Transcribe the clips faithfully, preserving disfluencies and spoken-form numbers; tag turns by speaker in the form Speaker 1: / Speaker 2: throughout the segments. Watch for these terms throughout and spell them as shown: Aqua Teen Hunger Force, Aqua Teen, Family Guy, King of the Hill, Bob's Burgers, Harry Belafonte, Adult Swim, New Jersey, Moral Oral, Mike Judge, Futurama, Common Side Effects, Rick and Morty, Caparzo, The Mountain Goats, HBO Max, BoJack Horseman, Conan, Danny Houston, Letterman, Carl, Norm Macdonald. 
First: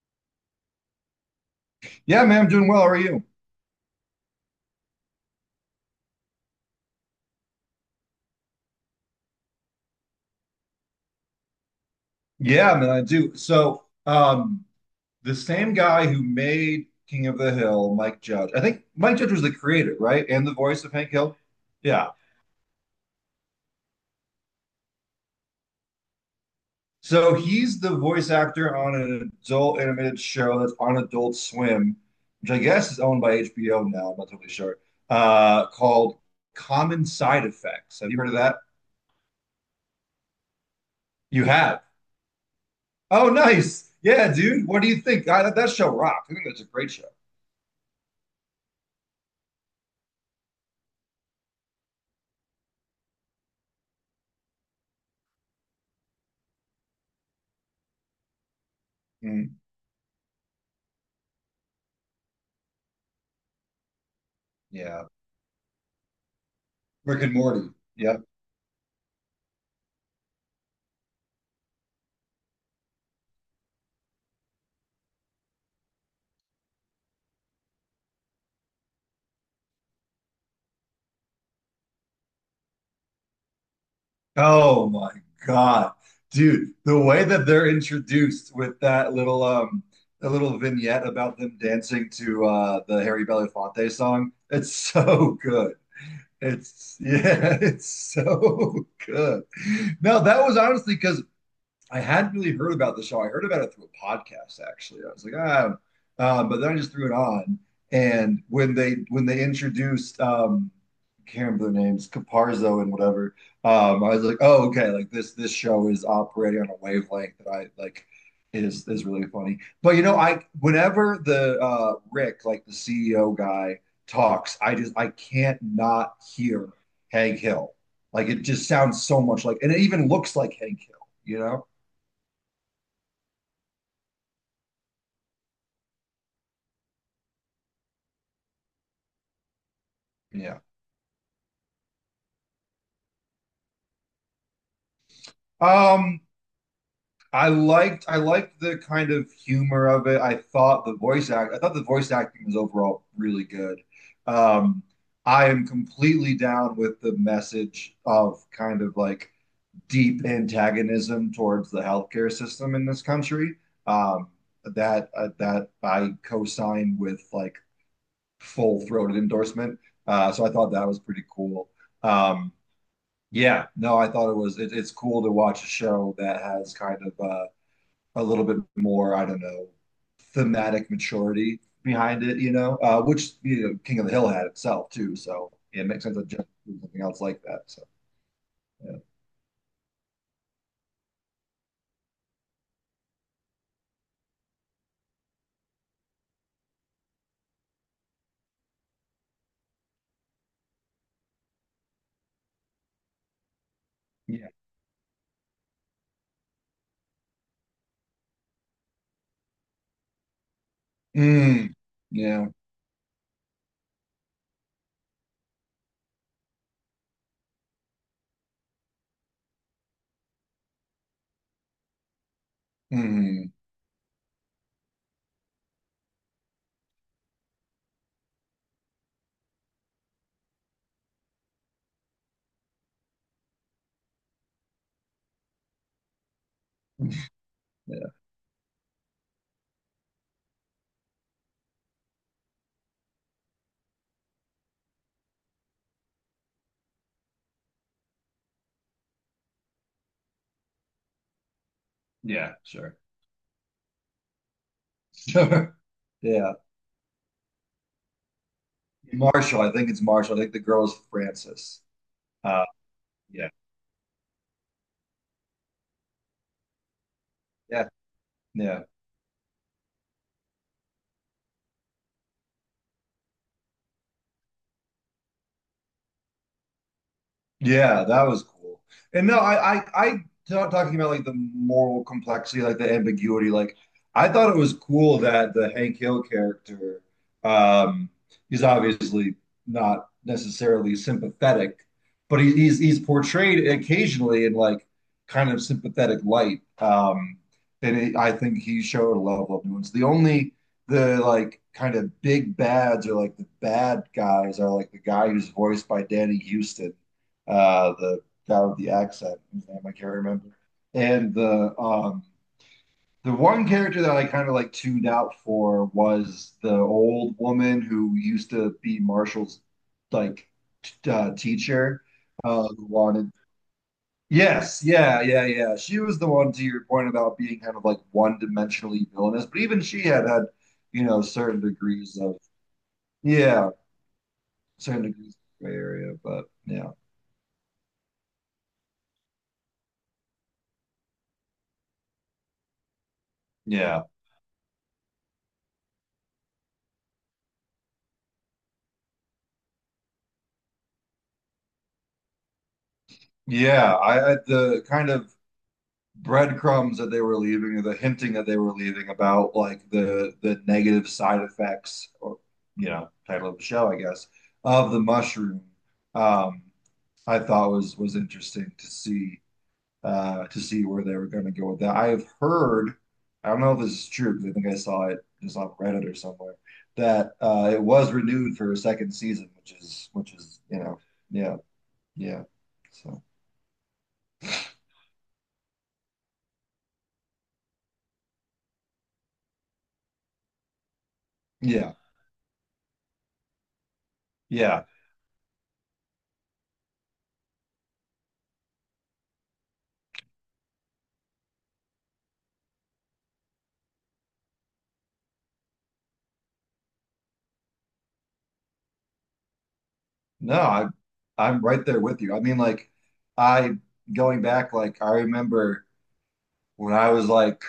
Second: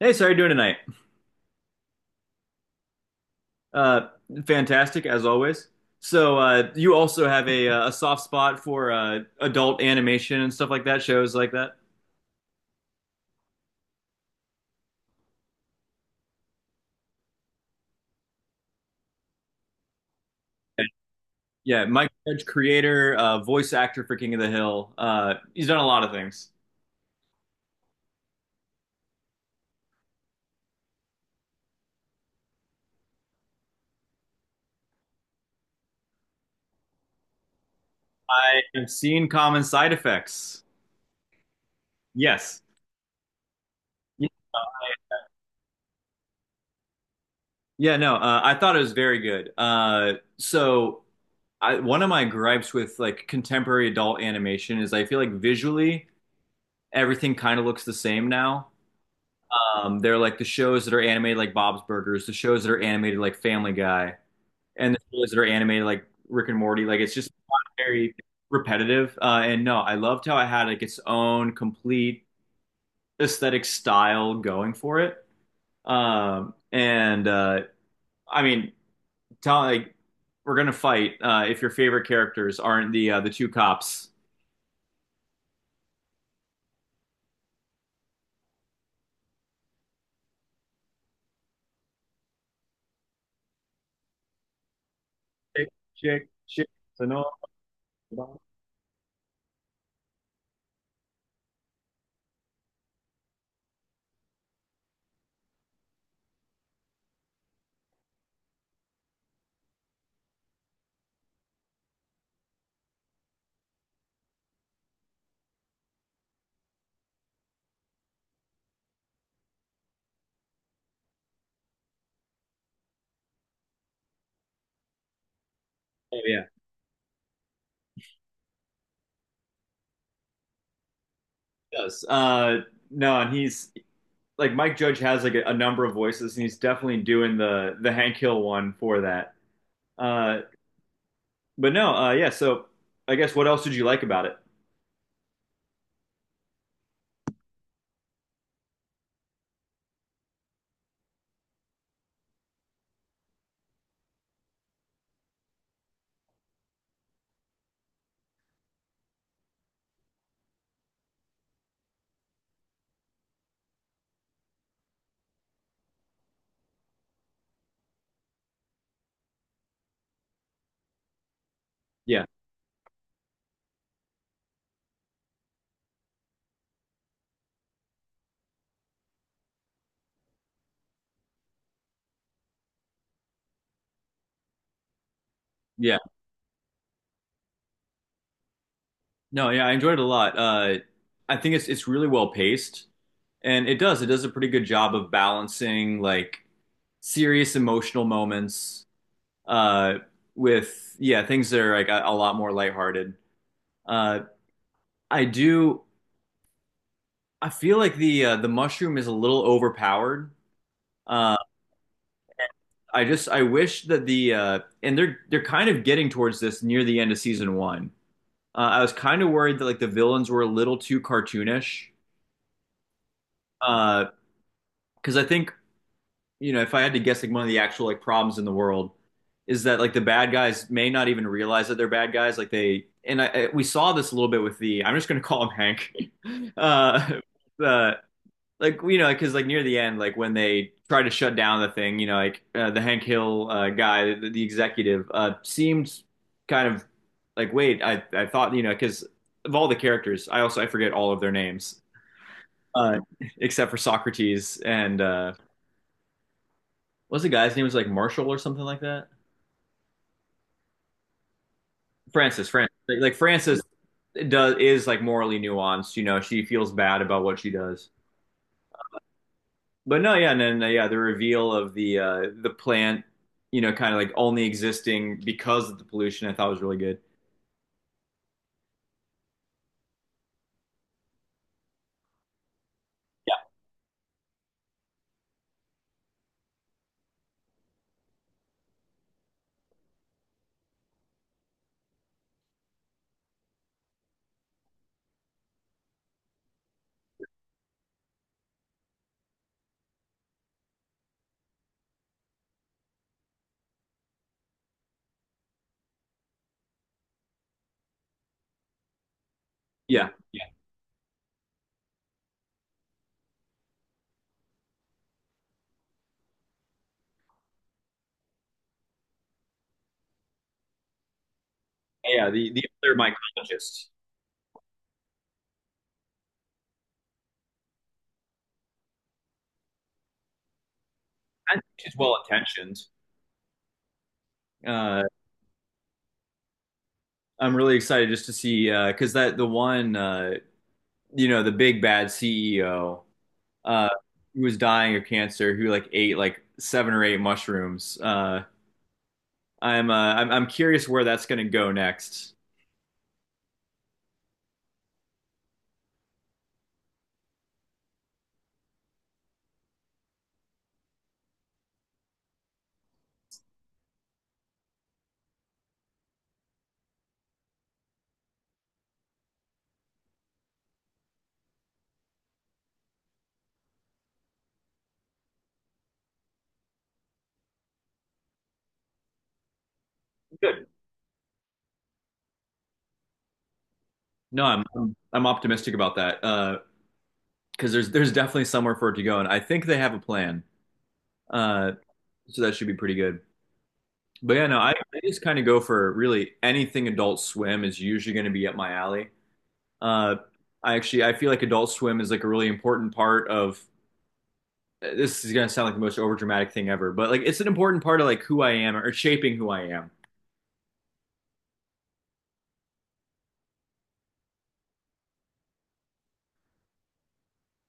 Speaker 1: Hey, so how are you doing tonight?
Speaker 2: Yeah, man, I'm doing well. How are you?
Speaker 1: Uh, Fantastic as always. So uh, you also have a uh, a soft spot for uh, adult animation and stuff like that, shows like that.
Speaker 2: Yeah, man, I do. So, um, the same guy who made King of the Hill, Mike Judge. I think Mike Judge was the creator, right? And the voice of Hank Hill.
Speaker 1: Yeah, yeah.
Speaker 2: Yeah.
Speaker 1: Mike Judge, creator, uh, voice actor for King of the Hill. Uh, he's done a lot of things.
Speaker 2: So he's the voice actor on an adult animated show that's on Adult Swim, which I guess is owned by H B O now. I'm not totally sure. Uh, called Common Side Effects. Have you heard of that?
Speaker 1: I have seen common side effects.
Speaker 2: You have.
Speaker 1: Yes.
Speaker 2: Oh, nice.
Speaker 1: Y-
Speaker 2: Yeah, dude. What do you think? I, that show rocks. I think that's a great show.
Speaker 1: Yeah, no, uh, I thought it was very good. Uh, so I, one of my gripes with like contemporary adult animation is I feel like visually everything kind of looks the same now.
Speaker 2: Mm,
Speaker 1: Um, they're like the shows that are animated like Bob's Burgers, the shows that are animated like Family Guy, and the
Speaker 2: yeah.
Speaker 1: shows that are animated like Rick and Morty. Like it's
Speaker 2: Rick
Speaker 1: just
Speaker 2: and Morty.
Speaker 1: very
Speaker 2: Yep.
Speaker 1: repetitive. Uh, and no, I loved how it had like its own complete aesthetic style going for it. Um, and uh, I mean, tell like we're gonna fight uh, if your favorite characters aren't the uh, the two cops.
Speaker 2: Oh my God. Dude, the way that they're introduced with that little um the little vignette about them dancing to uh the Harry Belafonte song, it's so
Speaker 1: Chick,
Speaker 2: good.
Speaker 1: chick, chick.
Speaker 2: It's
Speaker 1: So no.
Speaker 2: Yeah, it's
Speaker 1: Oh
Speaker 2: so good. No, that was honestly because I hadn't really heard about the show. I heard about it through a podcast, actually. I was like, ah, um, but then I just threw it on. And when they when they introduced, um, I can't remember their names, Caparzo and whatever, um, I was like, oh, okay, like this this show is operating on a wavelength that I like is is really funny. But you know, I whenever the uh, Rick, like the C E O guy, talks, I just I can't not
Speaker 1: yeah,
Speaker 2: hear Hank Hill. Like it just sounds so much like, and it even looks like Hank Hill. You know?
Speaker 1: it does. Uh, no, and he's like Mike Judge has like a, a number of voices, and he's definitely doing the the Hank Hill one for that. Uh,
Speaker 2: Yeah.
Speaker 1: but no, uh, Yeah. So I guess what else did you like about it?
Speaker 2: Um, I liked I liked the kind of humor of it. I thought the voice act I thought the voice acting was overall really good. Um, I am completely down with the message of kind of like deep antagonism towards the healthcare system in this country. Um, that uh, that I co-signed with like full-throated endorsement. Uh, so I thought that was pretty cool.
Speaker 1: Yeah,
Speaker 2: Um, Yeah, no, I thought it was it, it's cool to watch a show that has kind of uh, a little bit more, I don't know, thematic maturity behind it, you know, uh, which you know, King of the Hill had itself too. So yeah, it
Speaker 1: yeah.
Speaker 2: makes sense that just do something else like that. So yeah,
Speaker 1: No, yeah, I enjoyed it a lot. Uh, I think it's it's really well paced, and it does it does a pretty good job of balancing like serious emotional moments uh, with yeah things that are like a, a lot more lighthearted. Uh,
Speaker 2: yeah,
Speaker 1: I do. I feel like the uh, the mushroom is a little overpowered. Uh,
Speaker 2: mm, yeah,
Speaker 1: I just I wish that the uh, and they're they're kind of getting towards this near the end of season one. Uh, I was kind of worried that like the villains were a little too cartoonish
Speaker 2: mm,
Speaker 1: because uh, I think you know if I had to guess like one of the actual like problems in the world is that like the bad guys may not even realize that they're bad guys like they and I, I- we saw this a little bit with the I'm just going to call him Hank uh, uh,
Speaker 2: yeah,
Speaker 1: like you know because like near the end like when they try to shut down the thing you know like uh, the Hank Hill uh, guy the, the executive uh seemed kind of like wait I I thought you know because of all the characters I also I forget all of their names
Speaker 2: yeah, sure,
Speaker 1: uh except for Socrates and uh
Speaker 2: sure, yeah.
Speaker 1: what's the guy's name. It was like Marshall or something like that.
Speaker 2: Marshall, I think it's Marshall. I think the girl is Frances.
Speaker 1: Francis
Speaker 2: Uh,
Speaker 1: Francis like, like
Speaker 2: yeah,
Speaker 1: Francis does is like morally nuanced, you know, she feels bad about what she
Speaker 2: yeah,
Speaker 1: does.
Speaker 2: yeah.
Speaker 1: But no, yeah, and then uh, yeah, the reveal of the uh the plant, you know, kind of like only existing because of the pollution, I thought was really good.
Speaker 2: Yeah, that was cool. And no, I, I, I not talking about like the moral complexity, like the
Speaker 1: Yeah,
Speaker 2: ambiguity. Like, I thought it was cool that the Hank Hill character, um, he's obviously not necessarily sympathetic, but he, he's he's portrayed occasionally in like kind of sympathetic light. Um, and it, I think he showed a level of nuance. The only the like kind of big bads or like the bad guys are like the guy who's voiced by Danny Houston, uh, the guy with the accent, whose name I
Speaker 1: yeah,
Speaker 2: can't
Speaker 1: yeah,
Speaker 2: remember. And the um, the one character that I kind of like tuned out for was the old woman who used to be Marshall's like t- uh, teacher.
Speaker 1: yeah. The the
Speaker 2: Uh, who
Speaker 1: other
Speaker 2: wanted.
Speaker 1: mycologist,
Speaker 2: Yes, yeah, yeah, yeah. She was the one to your point about being kind of like one-dimensionally villainous, but even she had had, you know, certain
Speaker 1: and she's well
Speaker 2: degrees of
Speaker 1: intentioned.
Speaker 2: yeah,
Speaker 1: Uh,
Speaker 2: certain degrees of gray area. But yeah,
Speaker 1: I'm really excited just to see uh, because that the one uh, you know the big bad C E O uh
Speaker 2: yeah,
Speaker 1: who was dying of cancer who like ate like seven or eight mushrooms. Uh, I'm uh, I'm I'm curious where that's gonna go next.
Speaker 2: yeah. I, I the kind of breadcrumbs that they were leaving or the hinting that they were leaving about like the the negative side effects or you know title of the show I guess of the mushroom, um I thought was was interesting to see, uh to see where they were going to go with that. I have heard, I don't know if this is true because I think I saw it just on Reddit or somewhere, that uh it was renewed for a second season, which is which is
Speaker 1: Good.
Speaker 2: you know, yeah, yeah, so
Speaker 1: No, I'm I'm, I'm optimistic about that. Uh, because there's there's definitely somewhere for it to go, and I think they have a plan. Uh,
Speaker 2: yeah,
Speaker 1: so that should be pretty good. But yeah, no, I,
Speaker 2: yeah.
Speaker 1: I just kind of go for really anything Adult Swim is usually going to be up my alley. Uh, I actually I feel like Adult Swim is like a really important part of this is gonna sound like the most overdramatic thing ever, but like it's an important part of like who I am or shaping who I am.
Speaker 2: No, I, I'm right there with you. I mean, like, I going back, like, I remember when I was like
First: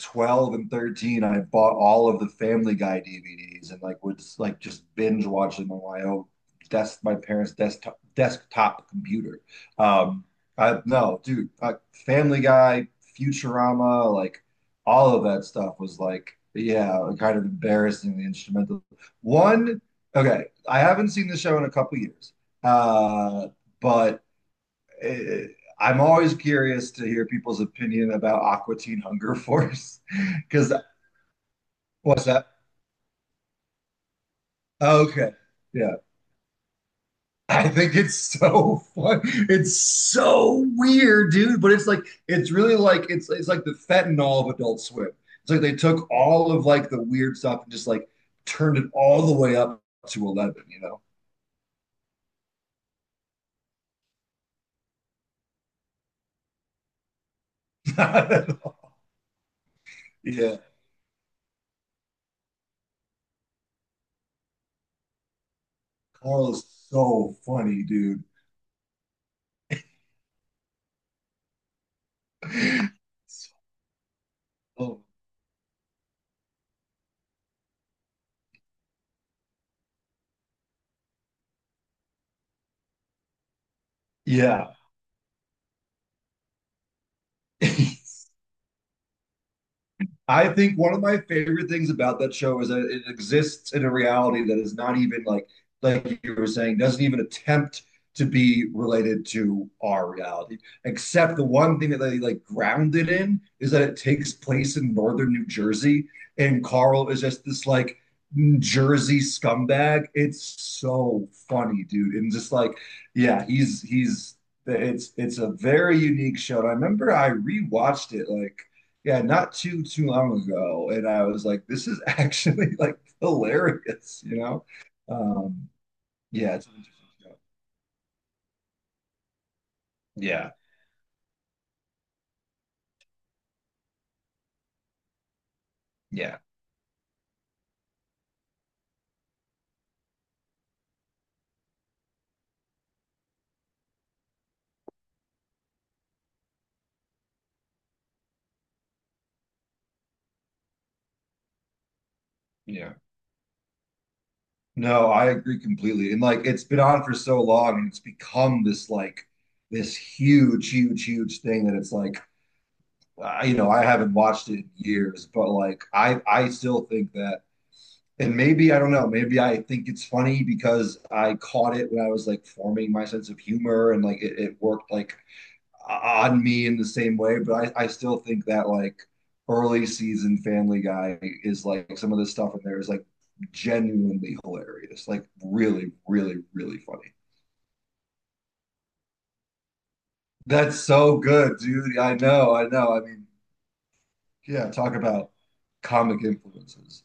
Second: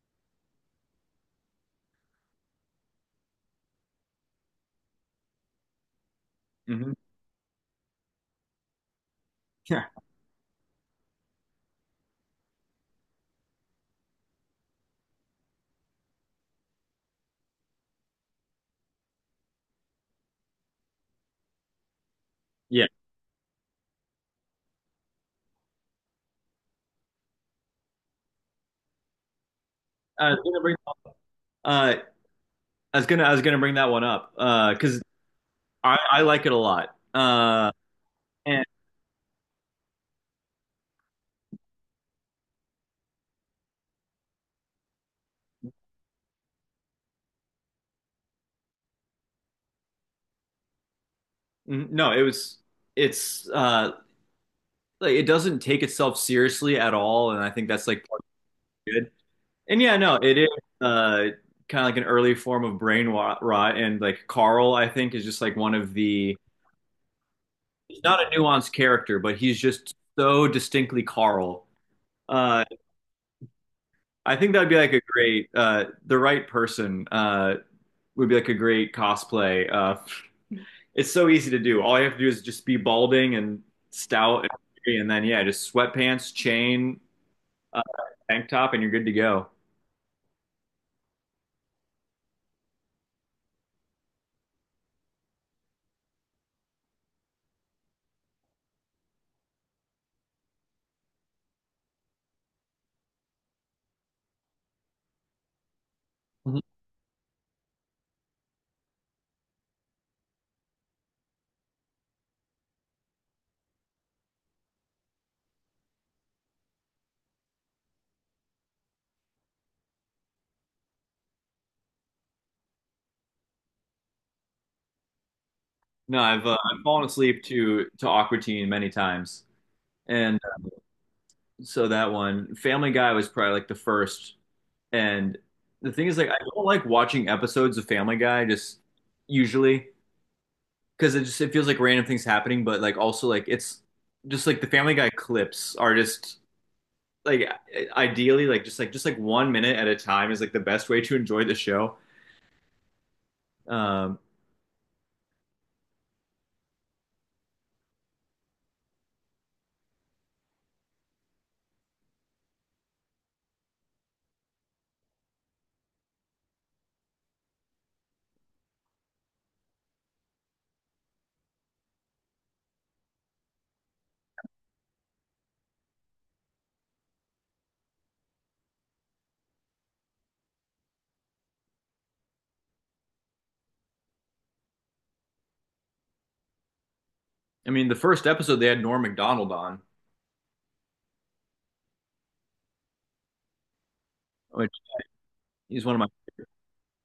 Speaker 2: 12 and 13 I bought all of the Family Guy DVDs and like would like just binge watch them on my own
Speaker 1: Hmm.
Speaker 2: desk my parents desktop desktop computer.
Speaker 1: Yeah.
Speaker 2: um I no dude, uh, Family Guy, Futurama, like all of that stuff was like yeah kind of embarrassing the instrumental one. Okay, I haven't seen the show in a couple years,
Speaker 1: Yeah.
Speaker 2: uh but it, I'm always curious to hear people's opinion about Aqua Teen Hunger Force
Speaker 1: Uh, I was gonna
Speaker 2: because
Speaker 1: bring, uh, I
Speaker 2: what's that?
Speaker 1: was gonna I was gonna bring that one up uh, because
Speaker 2: Oh, okay. Yeah.
Speaker 1: I I like it a lot.
Speaker 2: I
Speaker 1: Uh,
Speaker 2: think it's
Speaker 1: and
Speaker 2: so fun. It's so weird, dude, but it's like it's really like it's it's like the fentanyl of Adult Swim. It's like they took all of like the weird stuff and just like turned it all the way up to eleven, you know?
Speaker 1: n- no, it was it's uh like it doesn't take itself seriously at all, and I think that's like part
Speaker 2: Not at all.
Speaker 1: of good. And yeah, no, it is
Speaker 2: Yeah.
Speaker 1: uh kind of like an early form of brain wa- rot, and like Carl, I think, is just like one of the
Speaker 2: Carl is so funny,
Speaker 1: he's not
Speaker 2: dude.
Speaker 1: a nuanced character, but he's just so distinctly Carl. Uh, I think that'd be like a
Speaker 2: So,
Speaker 1: great uh the right person uh would be like a great cosplay. Uh, it's so easy to do. All you have to do is just be balding and stout,
Speaker 2: yeah.
Speaker 1: and, and then yeah, just sweatpants, chain, uh, tank top, and you're good to go.
Speaker 2: I think one of my favorite things about that show is that it exists in a reality that is not even like like you were saying, doesn't even attempt to be related to our reality. Except the one thing that they like grounded in is that it takes place in northern New Jersey,
Speaker 1: Mhm.
Speaker 2: and Carl is just this like Jersey scumbag. It's so funny, dude. And just like, yeah, he's he's it's it's a very unique show. And I remember I rewatched it like yeah, not too too long ago, and I was like, "This is actually like hilarious," you know? Um,
Speaker 1: No, I've uh,
Speaker 2: yeah, it's an
Speaker 1: I've fallen
Speaker 2: interesting show.
Speaker 1: asleep to to Aqua Teen many times, and
Speaker 2: Yeah,
Speaker 1: so that one Family Guy was probably like the first. And the thing is, like, I
Speaker 2: yeah,
Speaker 1: don't like watching episodes of Family Guy just usually because it just it feels like random things happening, but like also like it's just like the Family Guy clips are just like ideally like just like just like one minute at a time is like the best way to enjoy the show.
Speaker 2: yeah.
Speaker 1: Um,
Speaker 2: No, I agree completely. And like, it's been on for so long, and it's become this like this huge, huge, huge thing that it's like, I, you know, I haven't watched it in years, but like, I I still think that, and maybe I don't know, maybe I think it's funny because I caught it when I was like forming my sense of humor, and like it, it worked like on me in the same way, but I, I still think that like early season Family Guy is like some of the stuff in there is like genuinely hilarious, like really, really, really funny.
Speaker 1: I mean, the first episode they had Norm Macdonald on,
Speaker 2: That's so good, dude. I know, I know. I mean, yeah,
Speaker 1: which
Speaker 2: talk about
Speaker 1: he's one of my
Speaker 2: comic influences.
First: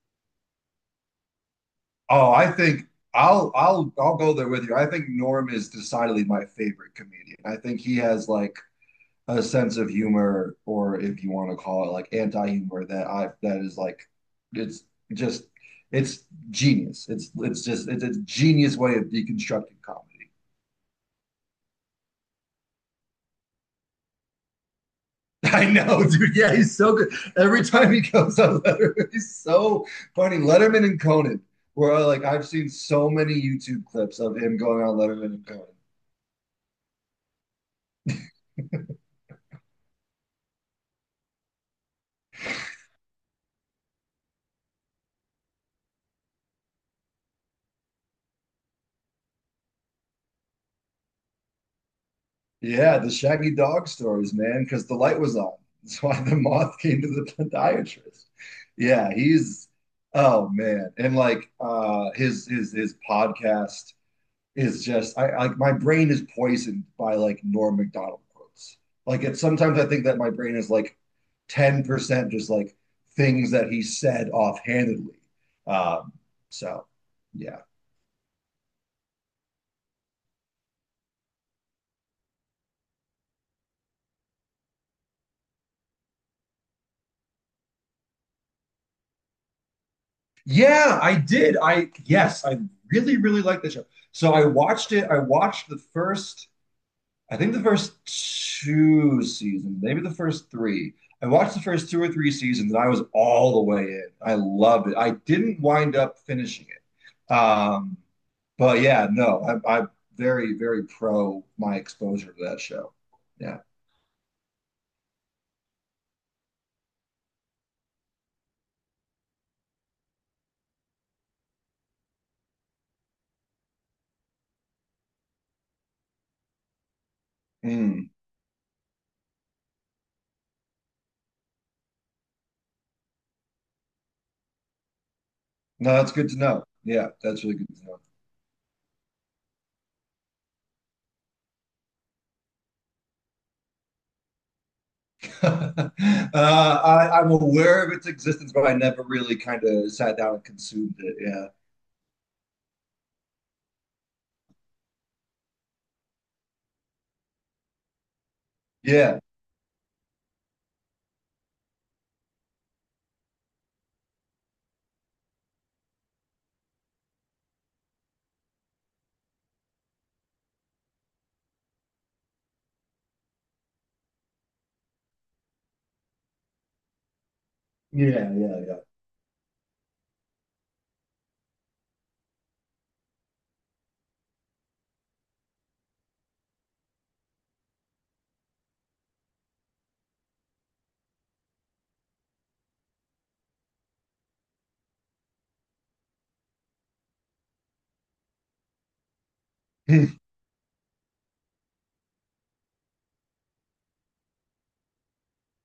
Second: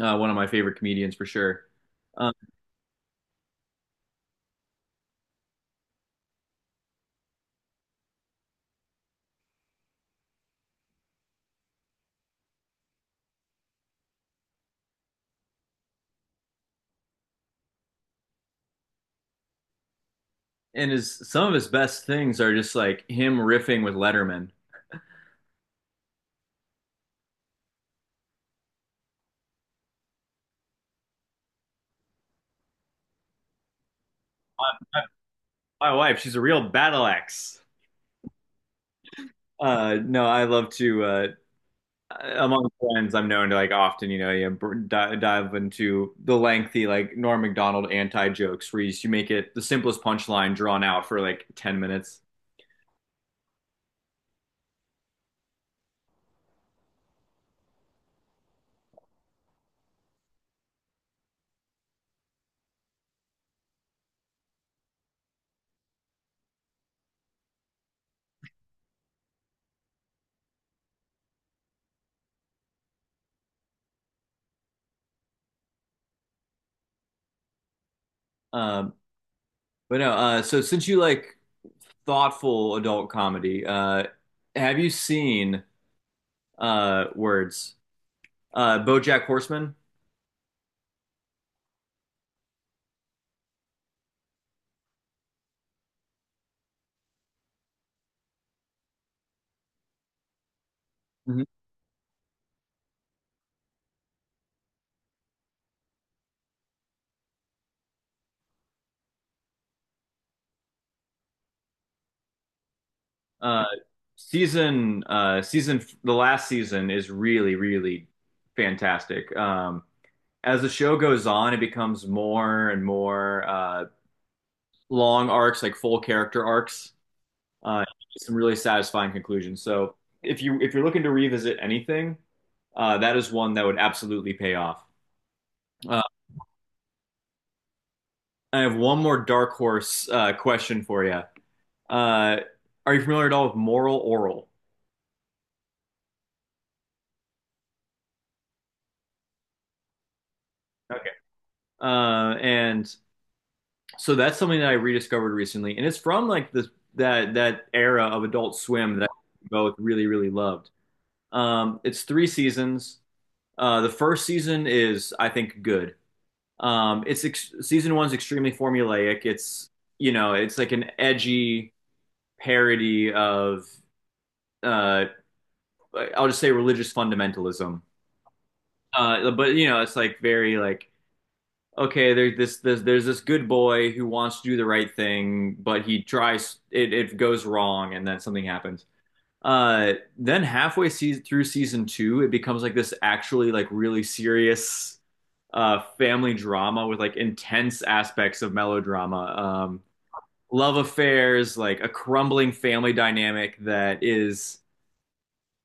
Speaker 1: uh, one of my favorite comedians for sure. Um,
Speaker 2: Oh, I think I'll I'll I'll go there with you. I think Norm is decidedly my favorite comedian. I think he has like a sense of humor, or if you want to call it like anti-humor that I that is like it's just it's genius. It's it's just it's a genius way of deconstructing comedy.
Speaker 1: and his some of his best things are just like him riffing with Letterman.
Speaker 2: I know, dude. Yeah, he's so good. Every time he goes on Letterman, he's so funny. Letterman and Conan, where like I've seen so many YouTube clips of him
Speaker 1: My,
Speaker 2: going on
Speaker 1: my
Speaker 2: Letterman and Conan.
Speaker 1: my wife, she's a real battle axe. Uh, no, I love to uh, among friends. I'm known to like often, you know, you br- di- dive into the lengthy like Norm Macdonald anti jokes where you, you make it the simplest punchline drawn out for like ten minutes.
Speaker 2: Yeah, the shaggy dog stories, man, because the light was on. That's why the moth came to the podiatrist. Yeah, he's oh man. And like uh his his his podcast is just I like my brain is poisoned by like Norm Macdonald quotes. Like it's sometimes I think that my brain is like ten percent just like things that he said offhandedly. Um, so yeah.
Speaker 1: Um, but no, uh, So since you like thoughtful adult comedy, uh, have you seen uh, Words? uh, BoJack Horseman.
Speaker 2: Yeah, I did. I yes, I really, really liked the show. So I watched it. I watched the first, I think the first two seasons, maybe the first three. I
Speaker 1: Mhm.
Speaker 2: watched the first two or three seasons and I was all the way in. I loved it. I didn't wind up finishing it. Um, but yeah, no, I, I'm very, very pro my exposure to that show. Yeah.
Speaker 1: Uh, season uh, Season the last season is really really fantastic. Um, as the show goes on, it becomes more and more uh, long arcs, like full character arcs. Uh,
Speaker 2: Mm.
Speaker 1: some really satisfying conclusions. So if you if you're looking to revisit anything, uh, that is one that would absolutely pay off.
Speaker 2: No,
Speaker 1: Uh,
Speaker 2: that's good to know. Yeah, that's really good to know.
Speaker 1: I have one more dark horse uh, question for you. Uh, are you familiar at all with Moral Oral?
Speaker 2: uh, I, I'm aware of its existence, but I never really kind of sat down and consumed
Speaker 1: Okay.
Speaker 2: it.
Speaker 1: Uh, and So that's something that I rediscovered recently, and it's from like this that that era of Adult
Speaker 2: Yeah.
Speaker 1: Swim that
Speaker 2: Yeah.
Speaker 1: I both really really loved. Um, it's three seasons. Uh, the first season is I think good. Um, it's ex- season one's extremely formulaic. It's you know it's like an edgy parody of uh, I'll just say religious fundamentalism.
Speaker 2: Yeah. Yeah.
Speaker 1: Uh, but you know it's like very like okay, there's this, this there's this good boy who wants to do the right thing, but he tries it, it goes wrong, and then something happens. Uh, then halfway se through season two, it becomes like this actually like really serious uh family drama with like intense aspects of melodrama, um,
Speaker 2: Yeah.
Speaker 1: love affairs, like a crumbling family dynamic that is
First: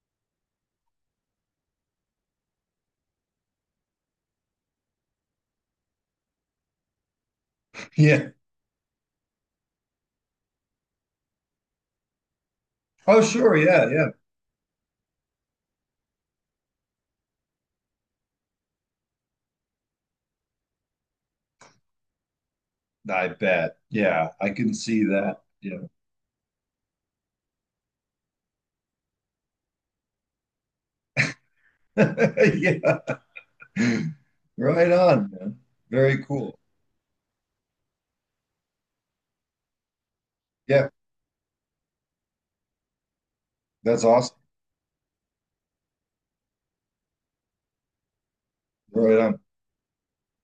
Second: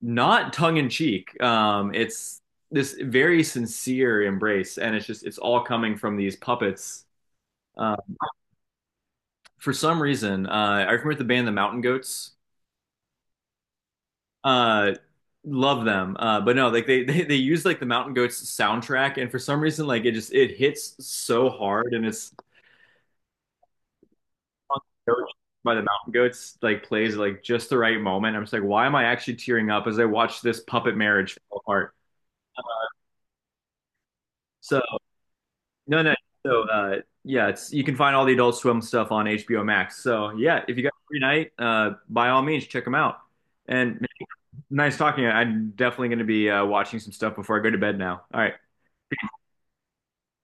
Speaker 1: not tongue in cheek. Um, it's this very sincere embrace, and it's just it's all coming from these puppets. Um,
Speaker 2: yeah.
Speaker 1: for some reason, uh, I remember the band The Mountain Goats.
Speaker 2: Oh, sure. Yeah. Yeah.
Speaker 1: Uh, Love them, uh, but no, like they, they they use like the Mountain Goats soundtrack, and for some reason, like it just it hits so hard, and it's
Speaker 2: I bet. Yeah. I can see that.
Speaker 1: by
Speaker 2: Yeah.
Speaker 1: the Mountain Goats like plays like just the right moment. I'm just like, why am I actually tearing up as I watch this puppet marriage fall apart?
Speaker 2: yeah.
Speaker 1: So
Speaker 2: Right on, man.
Speaker 1: no, no.
Speaker 2: Very cool.
Speaker 1: So uh, yeah, it's you can find all the Adult Swim stuff on H B O Max. So yeah, if you got
Speaker 2: Yeah.
Speaker 1: a free night, uh, by all means, check them out. And
Speaker 2: That's awesome.
Speaker 1: nice talking. I'm definitely going to be uh, watching some stuff before I go to bed now. All right.
Speaker 2: Right on.